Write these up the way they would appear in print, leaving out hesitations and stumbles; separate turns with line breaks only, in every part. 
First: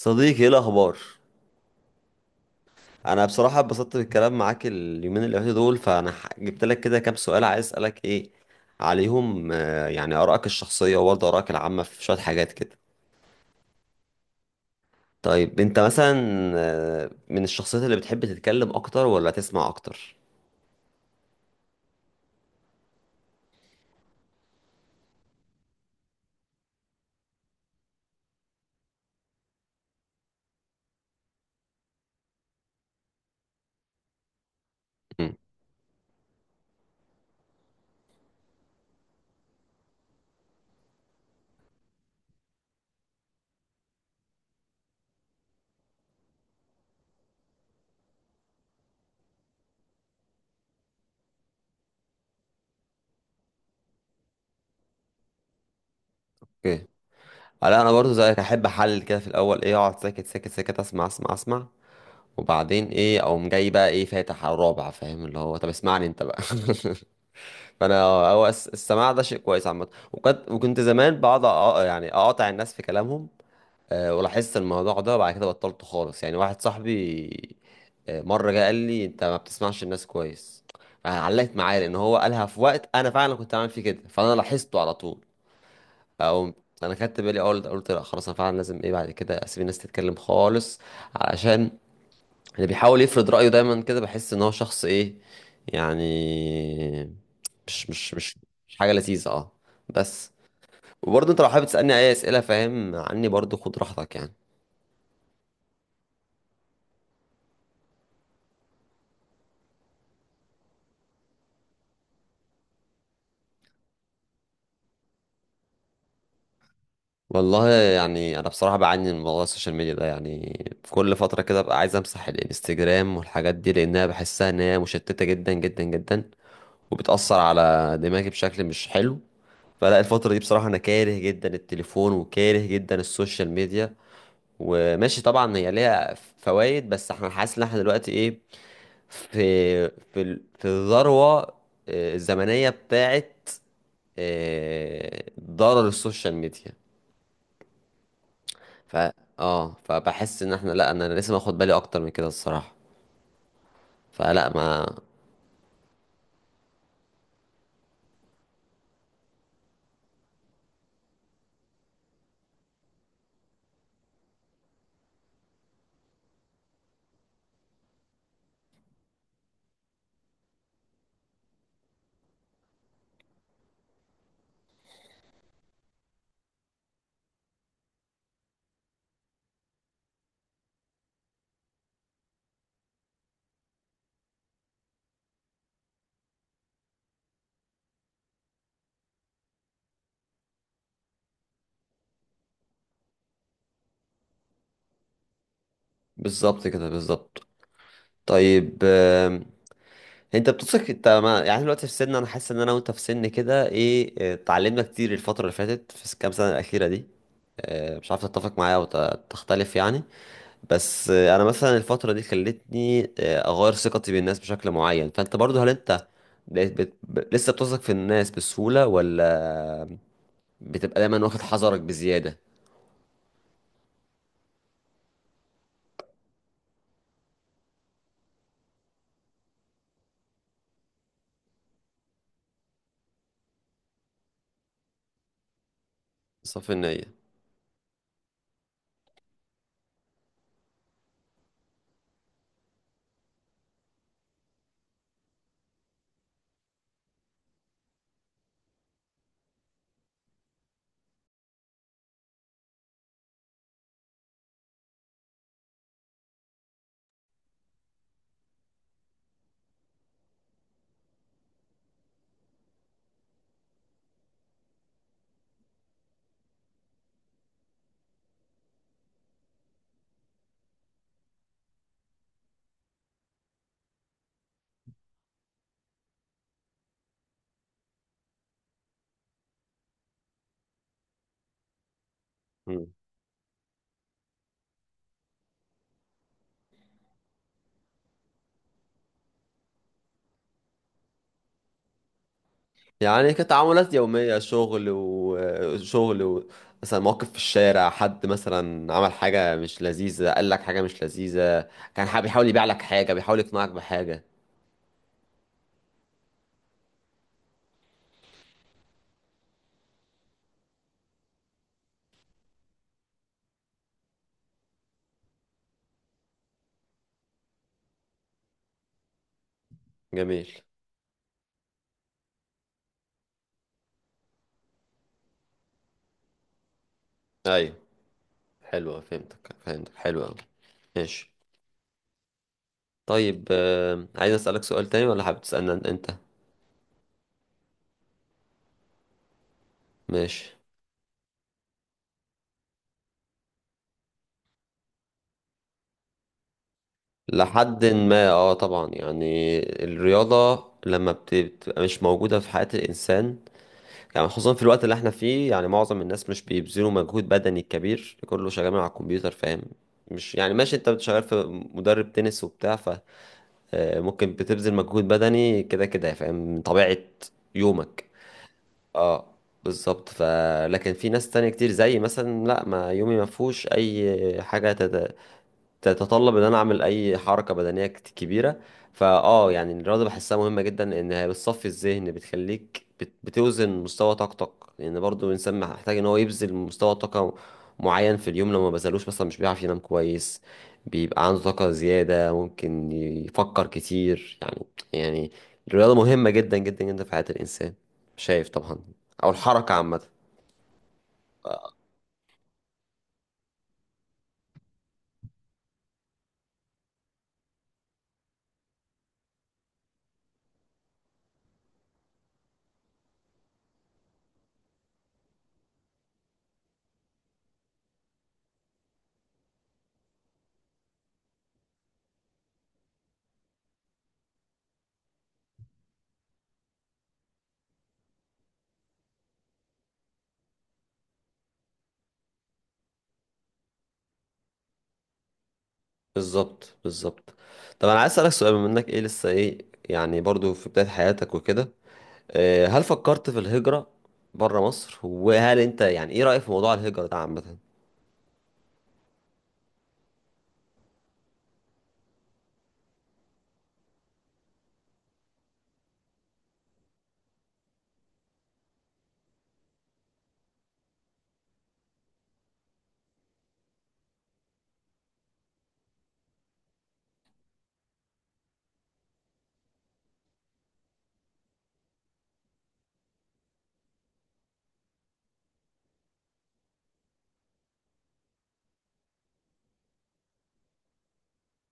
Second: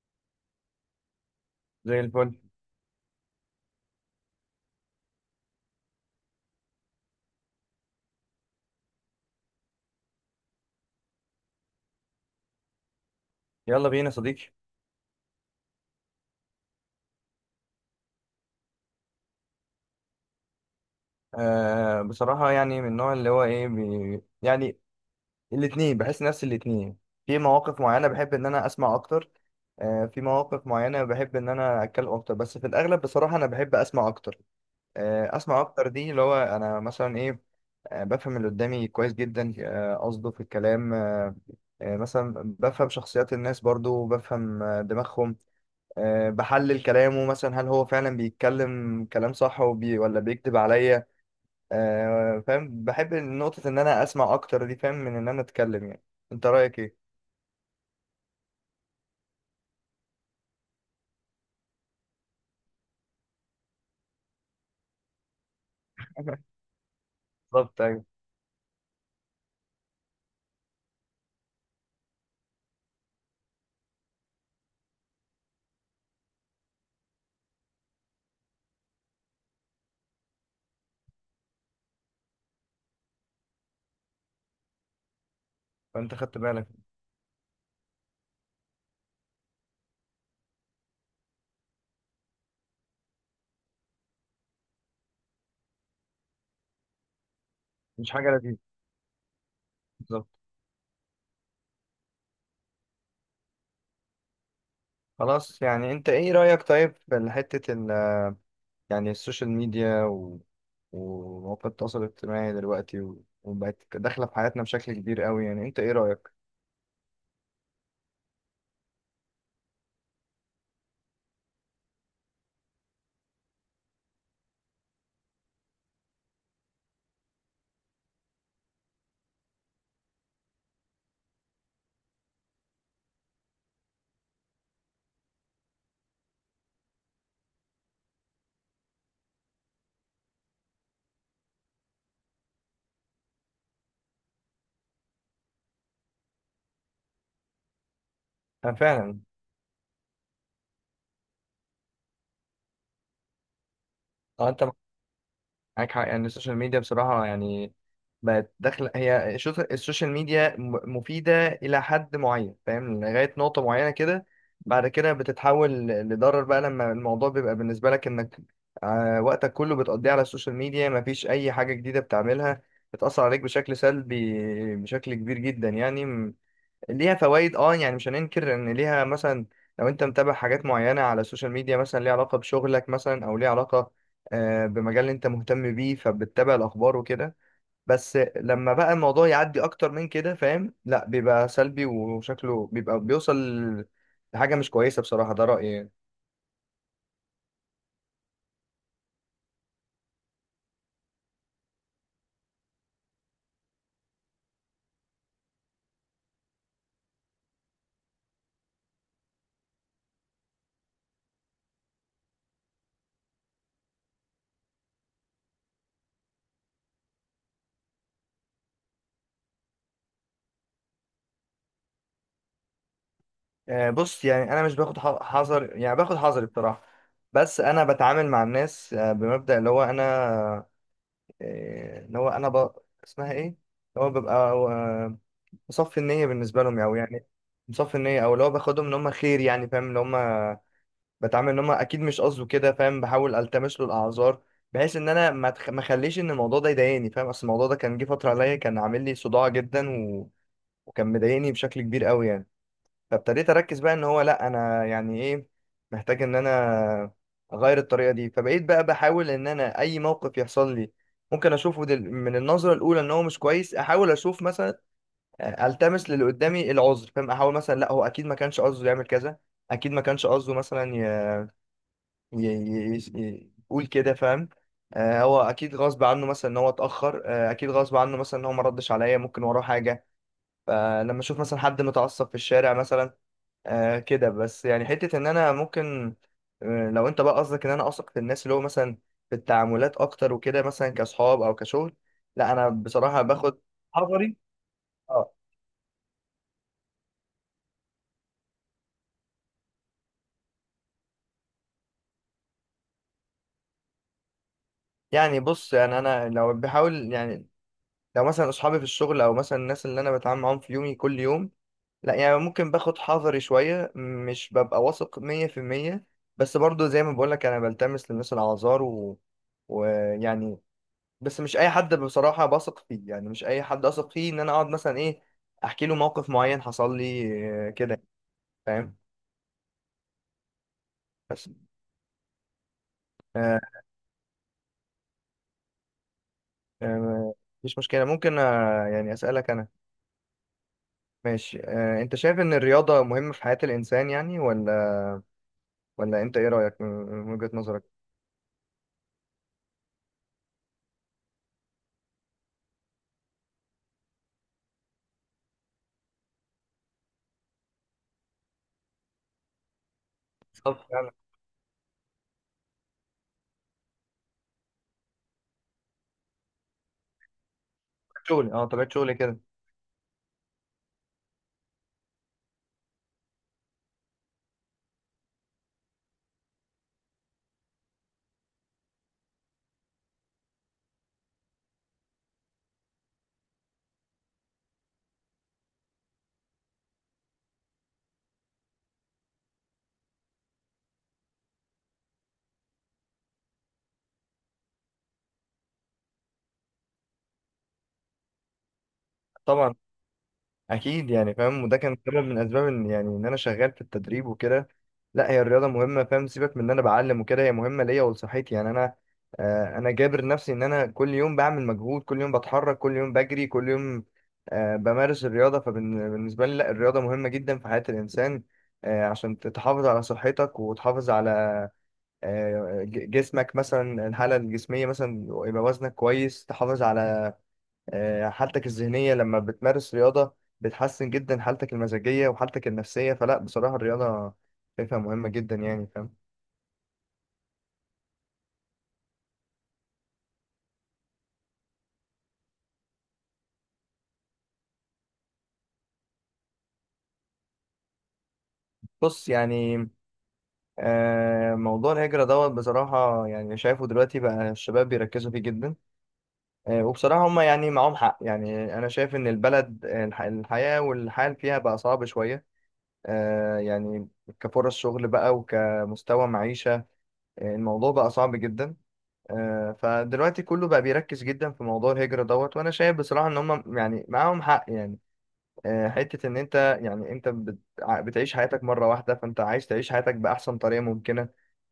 صديقي، ايه الاخبار؟
زي الفل.
انا بصراحه اتبسطت بالكلام معاك اليومين اللي فاتوا دول، فانا جبت لك كده كام سؤال عايز اسالك ايه عليهم، يعني ارائك الشخصيه وبرضه ارائك العامه في شويه حاجات كده.
يلا بينا يا صديقي.
طيب انت مثلا، من الشخصيات اللي بتحب تتكلم اكتر ولا تسمع اكتر؟
آه، بصراحة يعني من النوع اللي هو بي يعني. الاتنين، بحس نفس الاتنين. في مواقف معينة بحب ان انا اسمع اكتر، آه، في مواقف معينة بحب ان انا اتكلم اكتر، بس في الاغلب بصراحة انا بحب اسمع اكتر.
مم.
آه، اسمع اكتر دي اللي هو انا مثلا آه، بفهم اللي قدامي كويس جدا، قصده في الكلام. مثلا بفهم شخصيات الناس، برضو بفهم دماغهم. بحلل كلامه مثلا، هل هو فعلا بيتكلم كلام صح وبي ولا بيكذب عليا؟ فاهم؟ بحب نقطة إن أنا أسمع أكتر دي، فاهم، من إن أنا أتكلم يعني. أنت رأيك
اوكي.
إيه؟
لا، انا برضه زيك احب احلل كده في الاول، ايه، اقعد ساكت ساكت ساكت اسمع اسمع اسمع، وبعدين ايه اقوم جاي بقى، ايه فاتح على الرابع، فاهم، اللي هو طب اسمعني انت بقى.
بالظبط،
فانا
أيوه.
هو السماع ده شيء كويس عامه. وكنت زمان بقعد يعني اقاطع الناس في كلامهم، ولاحظت الموضوع ده وبعد كده بطلته خالص، يعني واحد صاحبي مره جه قال لي انت ما بتسمعش الناس كويس. علقت معايا لان هو قالها في وقت انا فعلا كنت عامل فيه كده، فانا لاحظته على طول.
فأنت خدت
او.
بالك.
انا خدت بالي اول، قلت لا خلاص انا فعلا لازم، ايه، بعد كده اسيب الناس تتكلم خالص، علشان اللي بيحاول يفرض رأيه دايما كده بحس ان هو شخص، ايه يعني، مش
مش
مش
حاجة
مش
لذيذة.
مش حاجة لذيذة، اه.
بالظبط.
بس. وبرضه انت لو حابب تسألني اي اسئلة فاهم عني برضه خد راحتك يعني.
خلاص، يعني أنت إيه رأيك طيب في حتة ال يعني السوشيال ميديا ومواقع التواصل الاجتماعي دلوقتي وبقت داخلة في حياتنا بشكل كبير قوي؟ يعني أنت إيه رأيك؟
والله يعني انا بصراحة بعاني من موضوع السوشيال ميديا ده، يعني في كل فترة كده ببقى عايز امسح الانستجرام والحاجات دي، لانها بحسها ان هي مشتتة جدا جدا جدا، وبتأثر على دماغي بشكل مش حلو. فلا، الفترة دي بصراحة انا كاره جدا التليفون وكاره جدا السوشيال ميديا، وماشي طبعا هي ليها فوائد، بس احنا حاسس ان احنا دلوقتي ايه في في الذروة الزمنية بتاعت ضرر السوشيال ميديا.
أنا
ف
فعلا.
اه فبحس ان احنا، لا انا لسه ماخد بالي اكتر من كده الصراحة. فلا
أه، أنت
ما.
معاك حق. يعني السوشيال ميديا بصراحة يعني بقت داخلة، هي السوشيال ميديا مفيدة إلى حد معين، فاهم، لغاية نقطة معينة كده، بعد كده بتتحول لضرر بقى، لما الموضوع بيبقى بالنسبة لك إنك وقتك كله بتقضيه على السوشيال ميديا، مفيش أي حاجة جديدة بتعملها، بتأثر عليك بشكل سلبي، بشكل كبير جدا يعني. ليها فوائد، اه، يعني مش هننكر ان ليها، مثلا لو انت متابع حاجات معينه على السوشيال ميديا مثلا ليها علاقه بشغلك، مثلا او ليها علاقه بمجال انت مهتم بيه، فبتتابع الاخبار وكده. بس لما بقى الموضوع يعدي اكتر من كده، فاهم، لا، بيبقى سلبي، وشكله بيبقى بيوصل لحاجه مش كويسه بصراحه. ده رايي يعني.
بالظبط كده بالظبط. طيب، انت بتثق، انت ما يعني دلوقتي في سن، انا حاسس ان انا وانت في سن كده، ايه، اتعلمنا كتير الفتره اللي فاتت في الكام سنه الاخيره دي، اه، مش عارف تتفق معايا او تختلف يعني. بس انا مثلا الفتره دي خلتني اغير ثقتي بالناس بشكل معين، فانت برضو هل انت بقيت لسه بتثق في الناس بسهوله، ولا بتبقى دايما واخد حذرك بزياده؟
بص يعني انا مش باخد حذر، يعني باخد حذري بصراحه. بس انا بتعامل مع الناس بمبدأ اللي هو انا، آه، اللي هو انا ب... اسمها ايه اللي هو ببقى مصفي النية بالنسبة
صافي
لهم يعني، أو
النيه.
يعني مصفي النية، أو اللي هو باخدهم إن هم خير، يعني فاهم، اللي هم بتعامل إن هم أكيد مش قصده كده، فاهم، بحاول ألتمس له الأعذار، بحيث إن أنا ما أخليش إن الموضوع ده يضايقني، فاهم. أصل الموضوع ده كان جه فترة عليا كان عامل لي صداع جدا، وكان مضايقني بشكل كبير قوي يعني. فابتديت أركز بقى إن هو لأ، أنا يعني إيه، محتاج إن أنا أغير الطريقة دي. فبقيت بقى بحاول إن أنا أي موقف يحصل لي ممكن أشوفه من النظرة الأولى إن هو مش كويس، أحاول أشوف مثلا التمس للي قدامي العذر، فاهم، احاول مثلا لا، هو اكيد ما كانش قصده يعمل كذا، اكيد ما كانش قصده مثلا يقول كده، فاهم. آه هو اكيد غصب عنه مثلا ان هو اتاخر، آه اكيد غصب عنه مثلا ان هو ما ردش عليا، ممكن وراه حاجه. فلما اشوف مثلا حد متعصب في الشارع مثلا، آه كده، بس يعني حته ان انا ممكن. لو انت بقى قصدك ان انا اثق في الناس، اللي هو مثلا في التعاملات اكتر وكده، مثلا كاصحاب او كشغل، لا انا بصراحه
يعني
باخد
كتعاملات
حذري،
يومية، شغل
اه.
وشغل و... مثلا موقف في الشارع، حد مثلا عمل حاجة مش لذيذة، قال لك حاجة مش لذيذة، كان بيحاول يبيع لك حاجة، بيحاول يقنعك بحاجة.
يعني بص، يعني انا لو بحاول يعني، لو مثلا اصحابي في الشغل او مثلا الناس اللي انا بتعامل معاهم في يومي كل يوم، لا يعني ممكن باخد حذري شوية، مش ببقى واثق مية في المية. بس برضو زي ما بقولك انا بلتمس للناس الاعذار
جميل.
ويعني، بس مش اي حد بصراحة بثق فيه، يعني مش اي حد اثق فيه ان انا اقعد مثلا احكي له موقف معين حصل لي، آه
ايوه.
كده فاهم.
حلوة، فهمتك فهمتك، حلوة أوي. ماشي.
بس
طيب،
آه،
عايز أسألك سؤال تاني، ولا حابب تسألني أنت؟
آه، مفيش مشكلة، ممكن يعني اسألك.
ماشي.
ماشي. انت شايف ان الرياضة مهمة في حياة الانسان يعني، ولا ولا انت ايه رأيك؟ من وجهة نظرك؟
لحد ما طبعا يعني الرياضة لما بتبقى مش موجودة في حياة الإنسان، يعني خصوصا في الوقت اللي احنا فيه، يعني معظم الناس مش بيبذلوا مجهود بدني كبير، كله شغال على الكمبيوتر، فاهم، مش يعني ماشي،
طب يعني
انت
طبيعة
شغال في مدرب تنس وبتاع، فممكن بتبذل مجهود بدني كده كده، فاهم، من طبيعة يومك.
شغلي، اه، طبيعة شغلي
اه.
كده.
بالظبط. ف لكن في ناس تانية كتير، زي مثلا لا، ما يومي ما فيهوش اي حاجة تتطلب ان انا اعمل اي حركه بدنيه كبيره، يعني الرياضه بحسها مهمه جدا، ان هي بتصفي الذهن، بتخليك بتوزن مستوى طاقتك، لان برضو الانسان محتاج ان هو يبذل مستوى طاقه معين في اليوم، لو ما بذلوش مثلا مش بيعرف ينام كويس، بيبقى عنده طاقه زياده، ممكن يفكر كتير يعني. يعني الرياضه مهمه جدا جدا جدا في حياه الانسان، شايف طبعا، او الحركه
طبعا،
عامه.
اكيد يعني فاهم، وده كان سبب من اسباب ان يعني ان انا شغال في التدريب وكده. لا، هي الرياضة مهمة، فاهم، سيبك من ان انا بعلم وكده، هي مهمة ليا ولصحتي يعني. انا انا جابر نفسي ان انا كل يوم بعمل مجهود، كل يوم بتحرك، كل يوم بجري، كل يوم بمارس الرياضة. فبالنسبة لي لا، الرياضة مهمة جدا في حياة الانسان، عشان تحافظ على صحتك، وتحافظ على جسمك، مثلا الحالة الجسمية، مثلا يبقى وزنك كويس، تحافظ على حالتك الذهنية. لما بتمارس رياضة بتحسن جدا حالتك المزاجية وحالتك النفسية. فلا بصراحة الرياضة شايفها مهمة جدا يعني، فاهم.
بالظبط بالظبط. طب انا عايز اسالك سؤال، بما انك ايه لسه ايه يعني، برضو في بدايه حياتك وكده، هل فكرت في الهجره بره مصر، وهل انت يعني ايه رايك في موضوع الهجره ده عامه؟
بص يعني موضوع الهجرة دوت بصراحة يعني، شايفه دلوقتي بقى الشباب بيركزوا فيه جدا، وبصراحة هما يعني معاهم حق. يعني أنا شايف إن البلد، الحياة والحال فيها بقى صعب شوية، يعني كفرص شغل بقى وكمستوى معيشة، الموضوع بقى صعب جدا. فدلوقتي كله بقى بيركز جدا في موضوع الهجرة دوت، وانا شايف بصراحة ان هم يعني معاهم حق يعني، حتة ان انت، يعني انت بتعيش حياتك مرة واحدة، فانت عايز تعيش حياتك بأحسن طريقة ممكنة،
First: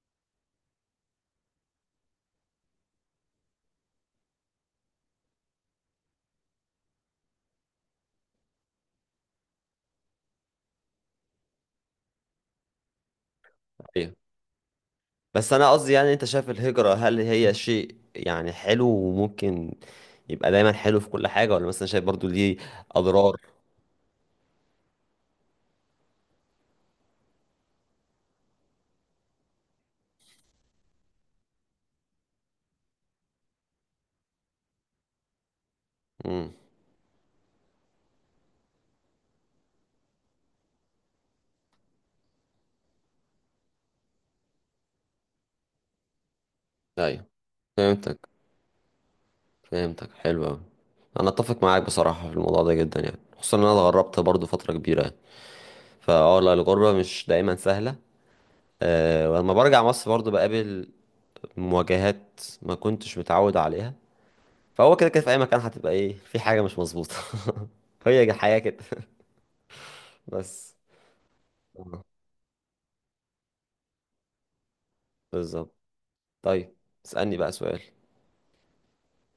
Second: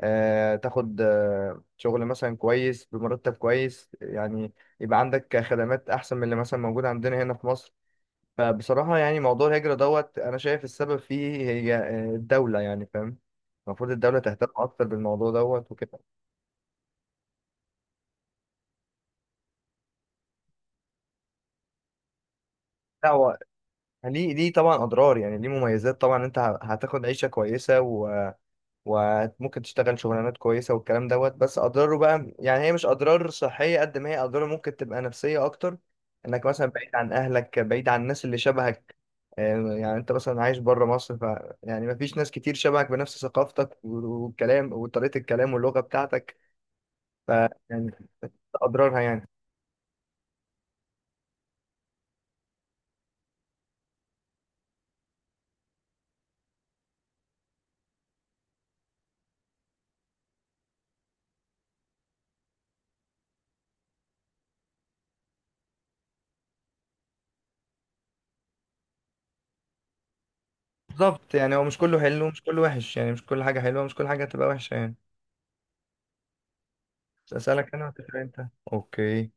تاخد شغل مثلا كويس بمرتب كويس يعني، يبقى عندك خدمات احسن من اللي مثلا موجودة عندنا هنا في مصر. فبصراحة يعني موضوع الهجرة دوت انا شايف السبب فيه هي الدولة يعني، فاهم، المفروض
ايوه.
الدولة تهتم أكتر بالموضوع
بس انا
دوت
قصدي
وكده.
يعني، انت شايف الهجره هل هي شيء يعني حلو وممكن يبقى دايما حلو في كل حاجه، ولا مثلا شايف برضو ليه
لا،
اضرار؟
يعني ليه، ليه طبعا اضرار، يعني ليه مميزات طبعا، انت هتاخد عيشه كويسه وممكن تشتغل شغلانات كويسه والكلام دوت، بس اضراره بقى، يعني هي مش اضرار صحيه قد ما هي اضرار ممكن تبقى نفسيه اكتر، انك
امم.
مثلا بعيد عن اهلك، بعيد عن الناس اللي شبهك. يعني انت مثلا عايش بره مصر، ف يعني مفيش ناس كتير شبهك بنفس ثقافتك والكلام وطريقه الكلام واللغه بتاعتك،
ايوه
ف يعني
فهمتك
اضرارها يعني.
فهمتك، حلو أوي. انا اتفق معاك بصراحه في الموضوع ده جدا، يعني خصوصا ان انا اتغربت برضو فتره كبيره يعني، لا الغربه مش دايما سهله. ولما برجع مصر برضو بقابل مواجهات ما كنتش متعود عليها. فهو كده كده في اي مكان هتبقى، ايه، في حاجة مش مظبوطة. هي الحياة كده. بس.
بالظبط، يعني هو مش كله حلو ومش كله وحش، يعني مش كل حاجه حلوه ومش كل حاجه هتبقى وحشه يعني.
بالظبط. طيب، اسألني بقى
أسألك
سؤال.
أنا وتسأل أنت. أوكي،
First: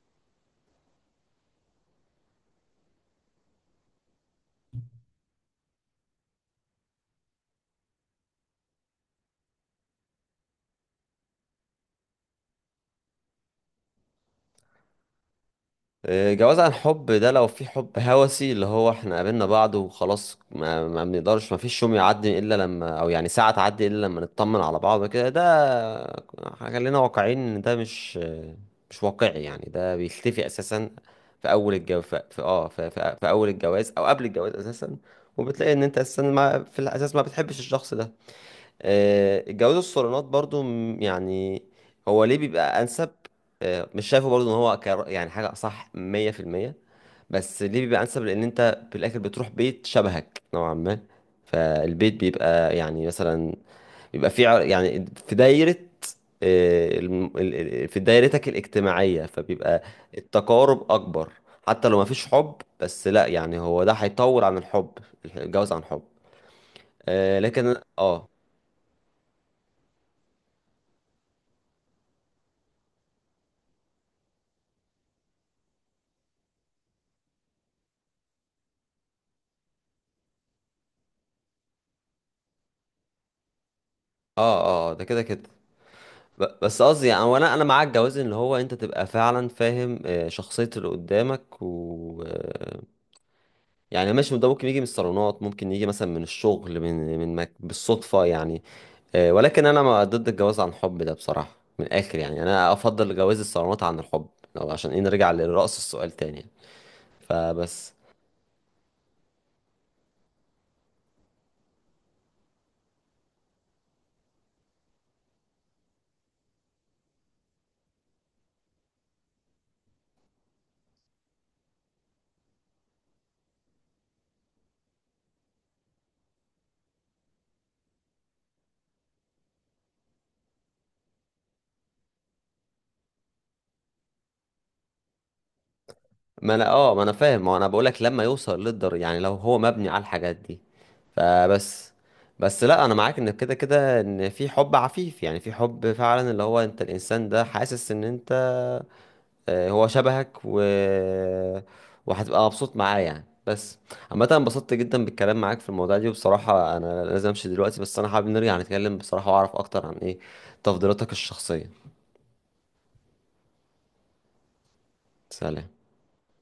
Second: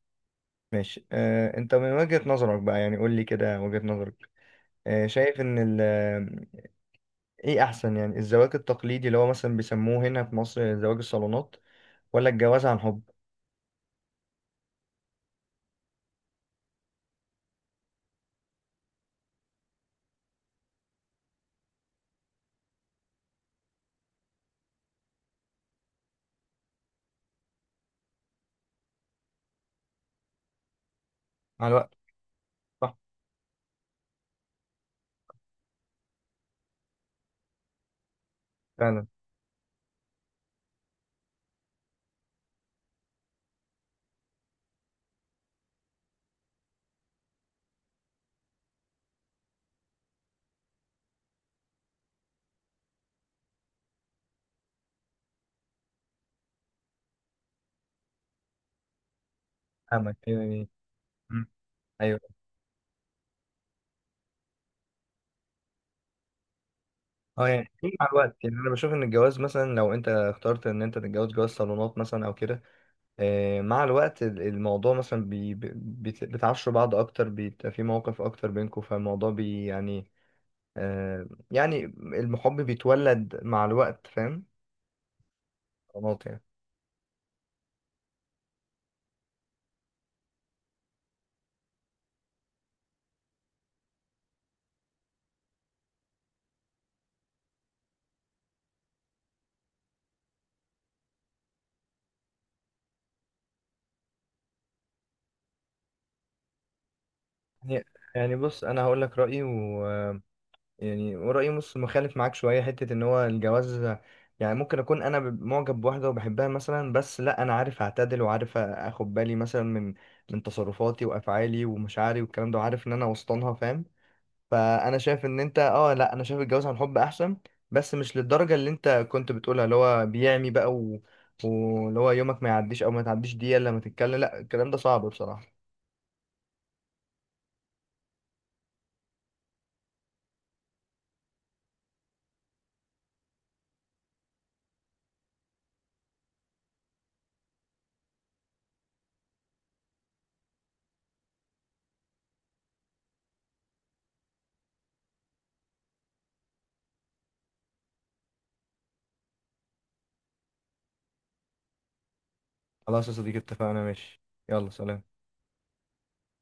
ماشي. أنت من وجهة نظرك بقى، يعني قول لي كده وجهة نظرك، شايف إن ال آه، إيه أحسن؟ يعني الزواج التقليدي اللي هو مثلا بيسموه هنا في مصر زواج الصالونات، ولا الجواز عن حب؟
إيه، جواز عن حب ده لو في حب هوسي اللي هو احنا قابلنا بعض وخلاص، ما بنقدرش، ما فيش يوم يعدي الا لما، او يعني ساعة تعدي الا لما نطمن على بعض كده، ده خلينا واقعيين ان ده مش واقعي يعني، ده بيختفي اساسا في
مع
اول
الوقت.
الجواز،
صح.
او قبل الجواز اساسا. وبتلاقي ان انت اساسا، ما في الاساس ما بتحبش الشخص ده.
فعلا.
الجواز الصالونات برضو، يعني هو ليه بيبقى انسب، مش شايفه برضو ان هو يعني حاجه صح 100%، بس ليه بيبقى انسب لان انت في الاخر بتروح بيت شبهك نوعا ما، فالبيت بيبقى يعني مثلا بيبقى في يعني في دايره آه، الم- ال- في دايرتك الاجتماعيه، فبيبقى
فاهمك يعني.
التقارب اكبر.
مم.
حتى لو ما
أيوه.
فيش حب، بس لا يعني هو ده هيطول عن الحب، الجواز عن حب، آه،
أه يعني
لكن
إيه مع
اه.
الوقت، يعني أنا بشوف إن الجواز مثلا لو أنت اخترت إن أنت تتجوز جواز صالونات مثلا أو كده، مع الوقت الموضوع مثلا بتعشوا بعض أكتر، بيبقى في مواقف أكتر بينكم، فالموضوع بي يعني، يعني المحب بيتولد مع الوقت، فاهم،
اه، اه، ده كده كده.
غلط
بس قصدي يعني، وانا معاك، جواز ان هو انت تبقى فعلا فاهم شخصية اللي قدامك و يعني ماشي، ده ممكن يجي من الصالونات، ممكن يجي مثلا من الشغل، بالصدفة يعني. ولكن انا ما ضد الجواز عن حب ده بصراحة من الاخر يعني انا افضل جواز الصالونات عن الحب، لو عشان ايه نرجع لرأس السؤال تاني يعني.
يعني
فبس.
يعني بص، انا هقول لك رايي و آه، يعني ورايي، بص مخالف معاك شويه، حته ان هو الجواز، يعني ممكن اكون انا معجب بواحده وبحبها مثلا، بس لا، انا عارف اعتدل وعارف اخد بالي مثلا من تصرفاتي وافعالي ومشاعري والكلام ده، وعارف ان انا وسطنها فاهم. فانا شايف ان انت، اه لا، انا شايف الجواز عن حب احسن، بس مش للدرجه اللي انت كنت بتقولها اللي هو بيعمي بقى واللي هو يومك ما يعديش او ما تعديش دقيقه إلا لما تتكلم، لا، الكلام ده صعب بصراحه.
ما انا فاهم ما انا بقولك لما يوصل للدر، يعني لو هو مبني على الحاجات دي. فبس. بس لا انا معاك، ان كده كده ان في حب عفيف، يعني في حب فعلا اللي هو انت الانسان ده حاسس ان انت، هو شبهك، و وهتبقى مبسوط معاه يعني، بس. عامة أنا انبسطت جدا بالكلام معاك في الموضوع دي، وبصراحة انا لازم امشي دلوقتي، بس انا حابب نرجع نتكلم بصراحة واعرف اكتر عن، ايه، تفضيلاتك الشخصية.
خلاص يا صديقي، اتفقنا، ماشي. يلا، سلام.
سلام.